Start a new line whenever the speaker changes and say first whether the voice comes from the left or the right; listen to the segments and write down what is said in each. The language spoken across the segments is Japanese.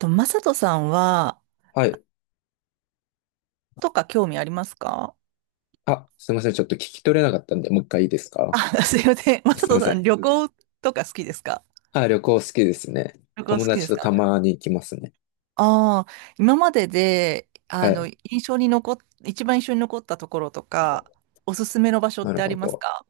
right: と、マサトさんは、
left: はい。
right: とか興味ありますか？
left: あ、すいません。ちょっと聞き取れなかったんで、もう一回いいですか？
right: あ、すいません。マ
left: あ、
right: サ
left: すいま
right: ト
left: せ
right: さん、
left: ん。
right: 旅行とか好きですか？
left: あ、旅行好きですね。
right: 旅行好
left: 友
right: き
left: 達
right: です
left: と
right: か？
left: たまに行きますね。
right: ああー、今までで、あ
left: は
right: の、
left: い。
right: 印象に残っ、一番印象に残ったところとか、おすすめの場所っ
left: なる
right: てあ
left: ほ
right: ります
left: ど。
right: か？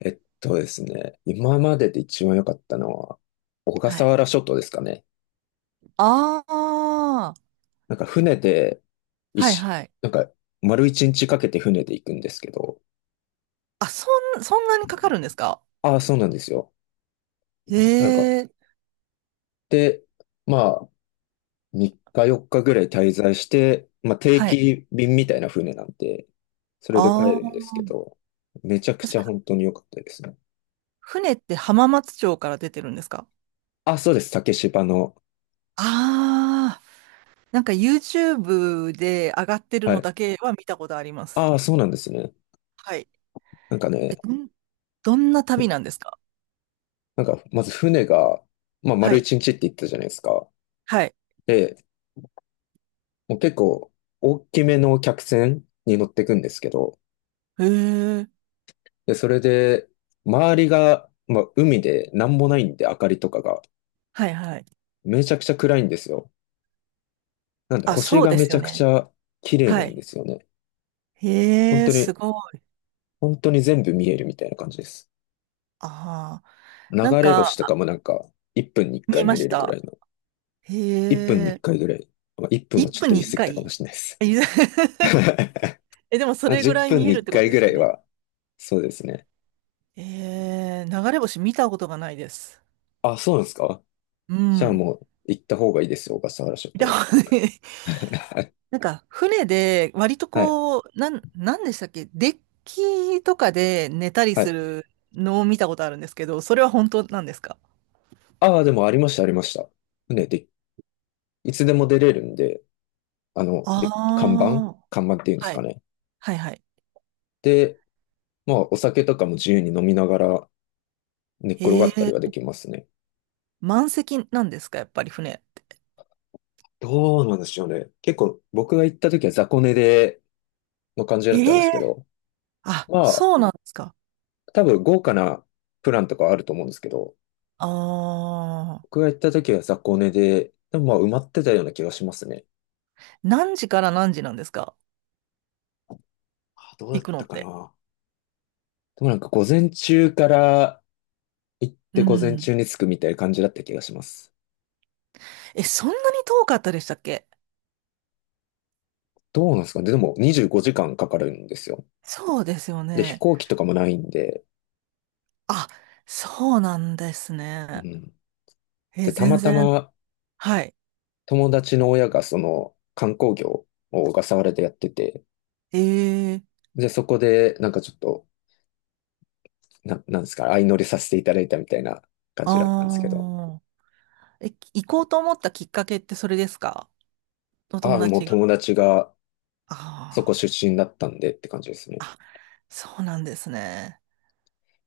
left: ですね。今までで一番良かったのは、小
right: は
left: 笠
right: い。
left: 原諸島ですかね。
right: ああ、
left: なんか船で、一
right: はい
left: し、
right: はい。
left: なんか丸一日かけて船で行くんですけど。
right: あ、そんなにかかるんですか？
left: ああ、そうなんですよ。
right: え
left: なんか、
right: え、
left: で、まあ、3日4日ぐらい滞在して、まあ、定
right: はい。
left: 期便みたいな船なんで、それで帰
right: あ
left: るんで
right: あ、
left: すけど、めちゃくちゃ
right: そ
left: 本当に良かったですね。
right: 船って浜松町から出てるんですか？
left: あ、そうです。竹芝の。
right: ああー、なんか YouTube で上がってる
left: は
right: の
left: い。
right: だけは見たことあります。
left: ああ、そうなんですね。
right: はい。
left: なんか
right: え、
left: ね、
right: どんな旅なんですか？
left: なんか、まず船が、まあ、
right: は
left: 丸
right: い。
left: 一日って言ったじゃないですか。
right: はい。
left: で、もう結構、大きめの客船に乗ってくんですけど、
right: へえ。
left: で、それで、周りが、まあ、海でなんもないんで、明かりとかが、
right: はいはい。
left: めちゃくちゃ暗いんですよ。なんで
right: あ、
left: 星
right: そう
left: が
right: で
left: め
right: す
left: ち
right: よ
left: ゃくち
right: ね。
left: ゃ綺麗な
right: は
left: んで
right: い。
left: すよね。本
right: へえ、
left: 当
right: す
left: に、
right: ごい。
left: 本当に全部見えるみたいな感じです。
right: ああ。
left: 流
right: なん
left: れ
right: か、
left: 星とかもなんか、1分に1
right: 見え
left: 回
right: ま
left: 見れ
right: し
left: るぐら
right: た。
left: いの、1分に
right: へ
left: 1
right: え。
left: 回ぐらい、まあ、1分は
right: 1
left: ちょっ
right: 分
left: と言
right: に
left: い
right: 1
left: 過ぎたか
right: 回
left: もしれないです。
right: え、 え、でもそ
left: まあ
right: れぐ
left: 10
right: らい
left: 分
right: 見え
left: に
right: るっ
left: 1
right: てこと
left: 回
right: で
left: ぐ
right: す
left: ら
right: よ
left: い
right: ね。
left: は、そうですね。
right: えー、流れ星見たことがないです。
left: あ、そうなんですか？
right: う
left: じゃあ
right: ん。
left: もう行った方がいいですよ、小笠原諸
right: 見た
left: 島。
right: ことない。
left: は
right: なんか、船で、割と
left: い。
right: こう、なんでしたっけ、デッキとかで寝たり
left: は
right: す
left: い。
right: るのを見たことあるんですけど、それは本当なんですか？
left: ああ、でもありました、ありました。ね、で、いつでも出れるんで、あの、
right: あ
left: で、
right: あー。
left: 看板っていうんです
right: は
left: か
right: い。
left: ね。
right: はいはい。
left: で、まあ、お酒とかも自由に飲みながら寝っ転が
right: え
left: ったり
right: え、
left: はできますね。
right: 満席なんですか、やっぱり船って。
left: どうなんでしょうね。結構僕が行った時は雑魚寝での感じだったんで
right: え
left: す
right: え、
left: けど、
right: あ、
left: まあ、
right: そうなんですか。
left: 多分豪華なプランとかはあると思うんですけど、
right: あ
left: 僕が
right: あ。
left: 行った時は雑魚寝で、でもまあ埋まってたような気がしますね。
right: 何時から何時なんですか？
left: あ、どう
right: 行
left: だっ
right: くのっ
left: たか
right: て。
left: な。でもなんか午前中から行っ
right: う
left: て午前
right: ん。
left: 中に着くみたいな感じだった気がします。
right: え、そんなに遠かったでしたっけ？
left: どうなんですかね。でも25時間かかるんですよ。
right: そうですよ
left: で、飛
right: ね。
left: 行機とかもないんで、
right: あ、そうなんです
left: う
right: ね。
left: ん。
right: え、
left: で、たま
right: 全
left: た
right: 然。
left: ま
right: はい。
left: 友達の親がその観光業を小笠原でやってて、
right: ええ、
left: で、そこでなんかちょっと、なんですか、相乗りさせていただいたみたいな感じだったんですけど、
right: ああー、え、行こうと思ったきっかけってそれですか？お
left: あ
right: 友
left: あ、もう
right: 達が。
left: 友達が
right: あ
left: そこ
right: あ、
left: 出身だったんでって感じですね。
right: そうなんですね。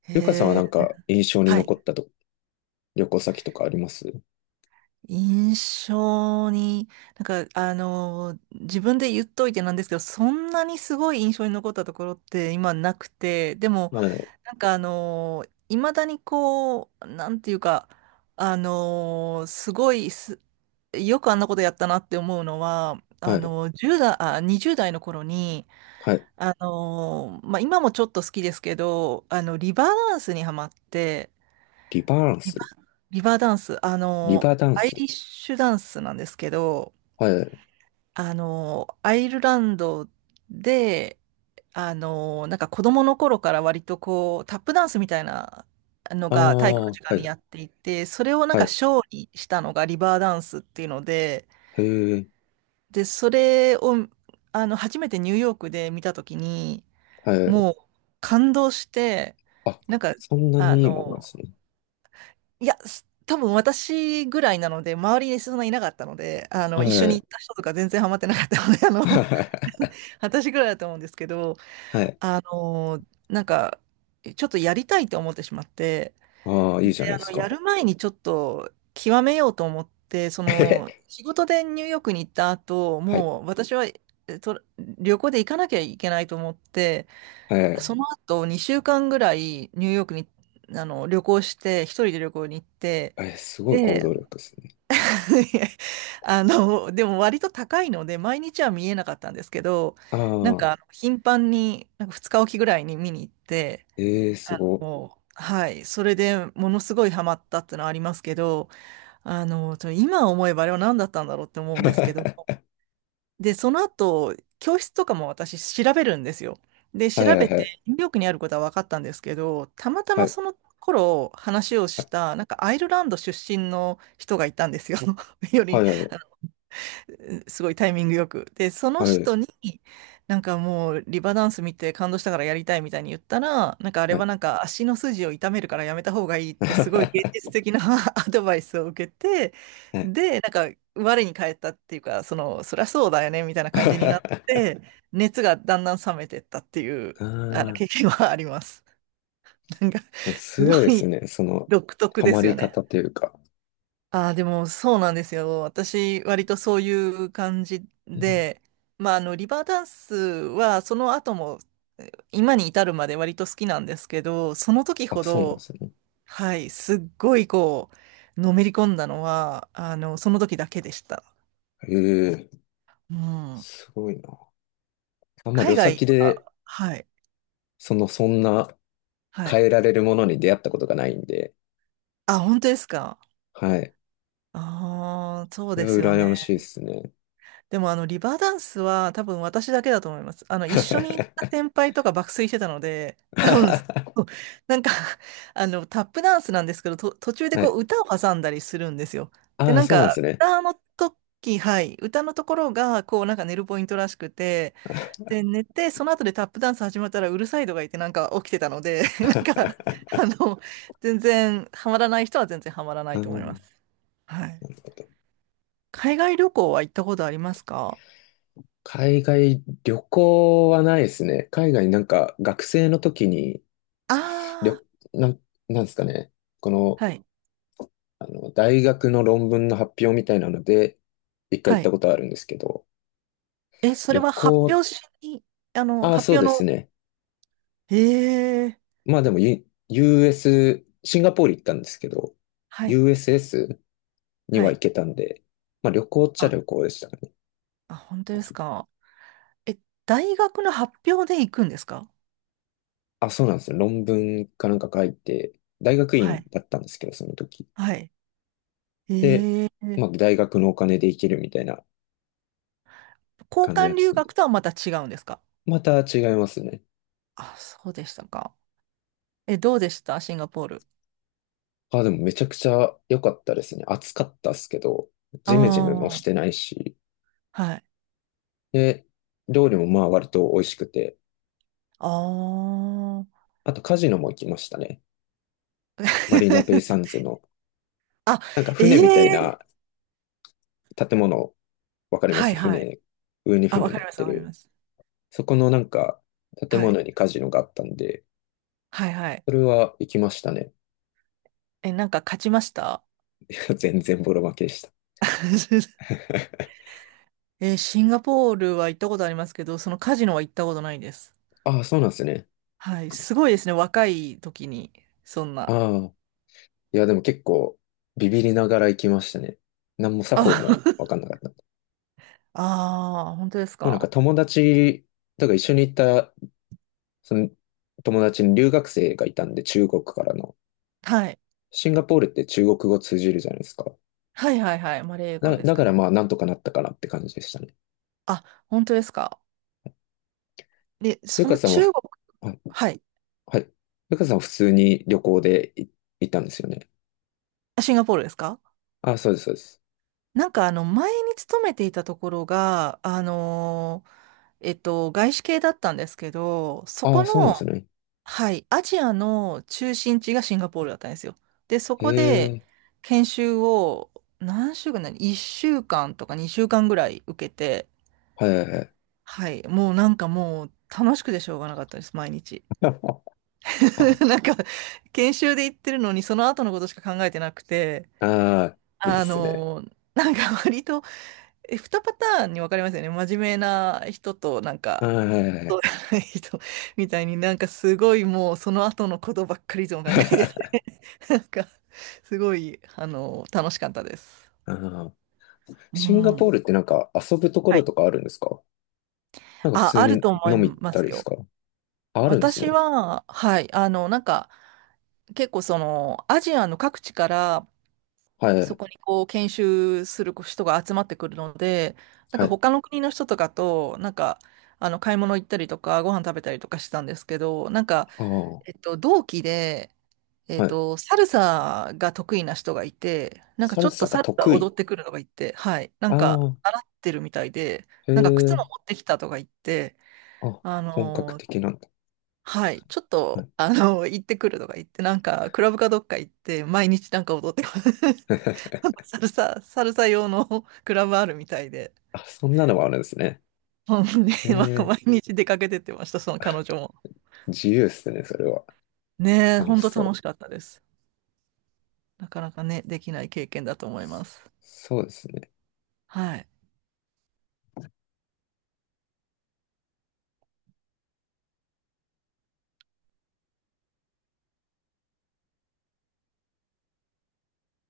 right: え
left: ゆかさんはな
right: え、
left: んか印象に
right: は
left: 残っ
right: い。
left: た旅行先とかあります？
right: 印象に、なんか、あの、自分で言っといてなんですけど、そんなにすごい印象に残ったところって今なくて、でも、
left: はい、
right: なんかあのいまだにこう、なんていうか、あのすごいす、よくあんなことやったなって思うのは、
left: は
right: あ
left: い、
right: の、1代、あ、20代の頃に、
left: はい。
right: あの、まあ、今もちょっと好きですけど、あの、リバーダンスにハマって、
left: リバーン
right: リ
left: ス、
right: バ、リバーダンス、あ
left: リ
right: の、
left: バーダン
right: アイ
left: ス。
right: リッシュダンスなんですけど、
left: はい。
right: あの、アイルランドで、あの、なんか子供の頃から割とこう、タップダンスみたいなの
left: あ
right: が体育の
left: あ、は
right: 時間にやっ
left: い、
right: ていて、それをなん
left: は
right: か
left: い。
right: ショーにしたのがリバーダンスっていうので、
left: へえ、
right: で、それを、あの、初めてニューヨークで見たときに、
left: はい。
right: もう感動して、
left: あ、
right: なんか、
left: そんな
right: あ
left: に
right: の、
left: いいもんなんですね。
right: いや、多分私ぐらいなので、周りにそんないなかったので、あの、一緒
left: は
right: に
left: い。
right: 行った人とか全然ハマってなかったので、あの、私ぐらいだと思うんですけど、
left: はい。
right: あの、なんか、ちょっとやりたいと思ってしまって、
left: ああ、い
right: で、
left: いじゃないで
right: あ
left: す
right: の、や
left: か。
right: る前にちょっと極めようと思って、その、
left: え
right: 仕事でニューヨークに行った後、
left: はい。
right: もう私は、旅行で行かなきゃいけないと思って、
left: はい。
right: その後2週間ぐらいニューヨークに、あの、旅行して、一人で旅行に行って、
left: え、すごい行
right: で、
left: 動力ですね。
right: あの、でも割と高いので、毎日は見えなかったんですけど、
left: あ
right: なん
left: あ、
right: か、あの頻繁に、なんか2日おきぐらいに見に行って、
left: ええ、す
right: あ
left: ご。
right: の、はい、それでものすごいハマったってのはありますけど、あの、今思えばあれは何だったんだろうって思うん ですけど
left: は
right: も。で、その後、教室とかも私調べるんですよ。で、
left: い
right: 調
left: はい
right: べ
left: は
right: て、
left: い。
right: ニューヨークにあることは分かったんですけど、たまた
left: は
right: ま
left: い。
right: その頃話をした、なんかアイルランド出身の人がいたんですよ。よ
left: は
right: り、
left: いはいはい。
right: すごいタイミングよく。で、その
left: はい。
right: 人に、なんかもうリバダンス見て感動したからやりたいみたいに言ったら、なんかあれ
left: は
right: は
left: い。
right: なんか足の筋を痛めるからやめた方がいいってすごい現実 的な アドバイスを受けて、
left: はい。
right: で、なんか我に返ったっていうか、その、そりゃそうだよねみたいな感じになって、熱がだんだん冷めてったっていう、あの
left: あ
right: 経験はあります。なんか、
left: あ、
right: す
left: す
right: ご
left: ごいです
right: い
left: ね。その、
right: 独特
left: ハ
right: で
left: マ
right: すよ
left: り
right: ね。
left: 方というか。
right: ああ、でもそうなんですよ。私、割とそういう感じ
left: うん、
right: で、まあ、あの、リバーダンスは、その後も、今に至るまで割と好きなんですけど、その時
left: あ、
right: ほ
left: そうなんで
right: ど、
left: すね。
right: はい、すっごいこう、のめり込んだのは、あの、その時だけでした。
left: ええ、
right: うん。
left: すごいな。あんま
right: 海
left: 旅
right: 外
left: 先
right: は、
left: で、
right: はい、
left: その、そんな
right: はい。
left: 変えられるものに出会ったことがないんで、
right: あ、本当ですか。
left: はい。
right: ああ、そう
left: それ
right: ですよ
left: は羨ま
right: ね。
left: しいですね。
right: でもあのリバーダンスは多分私だけだと思います。あの一緒に行った 先輩とか爆睡してたので、多分、そう、なんか あのタップダンスなんですけど、途中で
left: は
right: こ
left: い。
right: う歌を挟んだりするんですよ。で、
left: ああ、
right: なん
left: そうな
right: か
left: んですね。
right: 歌の時、はい、歌のところがこうなんか寝るポイントらしくて、で、寝て、その後でタップダンス始まったらうるさいとか言ってなんか起きてたので、なんかあ の、全然ハマらない人は全然ハマらな
left: う
right: いと思
left: ん、
right: い ます。はい。
left: なるほど。
right: 海外旅行は行ったことありますか？
left: 海外旅行はないですね。海外なんか学生の時に、
right: あ
left: 旅、
right: あ、
left: なん、なんですかね。この、
right: はい、
left: あの、大学の論文の発表みたいなので、一回行
right: は
left: った
right: い。
left: ことあるんですけど、
right: え、それ
left: 旅
right: は発
left: 行、
right: 表しに、あの、
left: ああ、そ
right: 発
left: う
right: 表
left: です
right: の、
left: ね。
right: ええ、
left: まあでも、US、シンガポール行ったんですけど、
right: はい、
left: USS に
right: は
left: は行
right: い。
left: けたんで、まあ旅行っちゃ
right: あ、
left: 旅行でしたね。
right: あ、本当ですか。え、大学の発表で行くんですか？
left: あ、そうなんですよ。論文かなんか書いて、大学
right: は
left: 院
right: い、
left: だったんですけど、その時。
right: はい。
left: で、
right: ええ、
left: まあ、大学のお金で行けるみたいな
right: 交
left: 感じだ
right: 換
left: っ
right: 留
left: たんで。
right: 学とはまた違うんですか？
left: また違いますね。
right: あ、そうでしたか。え、どうでしたシンガポール。
left: あ、でもめちゃくちゃ良かったですね。暑かったっすけど、
right: あ
left: ジメジメもし
right: あ、
left: てないし。
right: はい。
left: で、料理もまあ割と美味しくて。
right: ああ。
left: あとカジノも行きましたね。マリーナベイサン ズの、
right: あ、
left: なんか
right: え
left: 船みたい
right: え、
left: な建物、わかりま
right: はい、
left: す
right: はい。
left: 船、上に
right: あ、
left: 船
right: わか
left: 乗
right: り
left: っ
right: ます、
left: て
right: わかりま
left: る。
right: す。
left: そこのなんか建
right: はい、
left: 物にカジノがあったんで、
right: はい、はい。
left: それは行きましたね。
right: え、なんか勝ちました？
left: 全然ボロ負けでした。
right: え、シンガポールは行ったことありますけど、そのカジノは行ったことないです。
left: ああ、そうなんですね。
right: はい、すごいですね。若い時に、そん
left: あ
right: な。
left: あ、いや、でも結構ビビりながら行きましたね。何も
right: あ、
left: 作法もわかんなかった。
right: あー、本当です
left: もうなんか
right: か。
left: 友達、だから一緒に行った、その友達に留学生がいたんで、中国からの。
right: はい。
left: シンガポールって中国語通じるじゃないですか。
right: はいはいはい。マレー語です
left: だ
right: か
left: から
right: ね。
left: まあなんとかなったかなって感じでしたね。
right: あ、本当ですか。で、
left: ゆ
right: そ
left: か
right: の
left: さんは、
right: 中国、
left: あ、
right: はい。
left: はい。ゆかさんは普通に旅行で行ったんですよね。
right: あ、シンガポールですか？
left: ああ、そうです、そうです。
right: なんかあの、前に勤めていたところが、外資系だったんですけど、そ
left: あ
right: こ
left: あ、そうなん
right: の、
left: ですね。
right: はい、アジアの中心地がシンガポールだったんですよ。で、そ
left: へ
right: こで
left: え。
right: 研修を何週間な1週間とか2週間ぐらい受けて、
left: はいはいはい。
right: はい、もうなんかもう楽しくてしょうがなかったです、毎日。
left: あ
right: なんか研修で行ってるのにその後のことしか考えてなくて、
left: あー、いいっ
right: あ
left: すね。
right: のなんか割と、え、2パターンに分かりますよね。真面目な人となん
left: は
right: か
left: いはいはい。
right: 人みたいになんかすごいもうその後のことばっかりいつも考えて なんか、すごい、あの、楽しかったです。
left: あー、
right: う
left: シンガポール
right: ん。
left: ってなんか遊ぶとこ
right: は
left: ろ
right: い。
left: とかあるんですか？なんか普
right: あ、
left: 通
right: ある
left: に
right: と思い
left: 飲み行っ
right: ま
left: たり
right: す
left: です
right: よ。
left: か？あ、あるんです
right: 私
left: ね。
right: は、はい、あの、なんか、結構その、アジアの各地から、
left: は
right: そ
left: い、
right: こにこう、研修する人が集まってくるので、なん
left: は
right: か
left: い。
right: 他の国の人とかと、なんか、あの、買い物行ったりとか、ご飯食べたりとかしたんですけど、なんか、
left: ああ、
right: 同期で、
left: はい。
right: サルサが得意な人がいて、なんか
left: サ
right: ちょ
left: ル
right: っと
left: サが
right: サルサ
left: 得
right: 踊っ
left: 意。
right: てくるのがいて、はい、な
left: あ
right: んか
left: あ、
right: 習ってるみたいで、
left: へ
right: なんか靴
left: え。
right: も持ってきたとか言って、
left: あ、
right: あ
left: 本格
right: のー
left: 的なんだ。
right: はい、ちょっ
left: は
right: と、
left: い。
right: あのー行ってくるとか言って、なんかクラブかどっか行って、毎日なんか踊ってます。サルサ、サルサ用の クラブあるみたいで、
left: あ、そんなのもあるんですね。
right: 本当に
left: へ
right: なんか
left: え、
right: 毎日出かけてってました、その彼女も。
left: 自由っすね、それは。
right: ねえ、
left: 楽
right: 本
left: し
right: 当
left: そ
right: 楽
left: う。
right: しかったです。なかなかね、できない経験だと思います。
left: そうですね。
right: はい。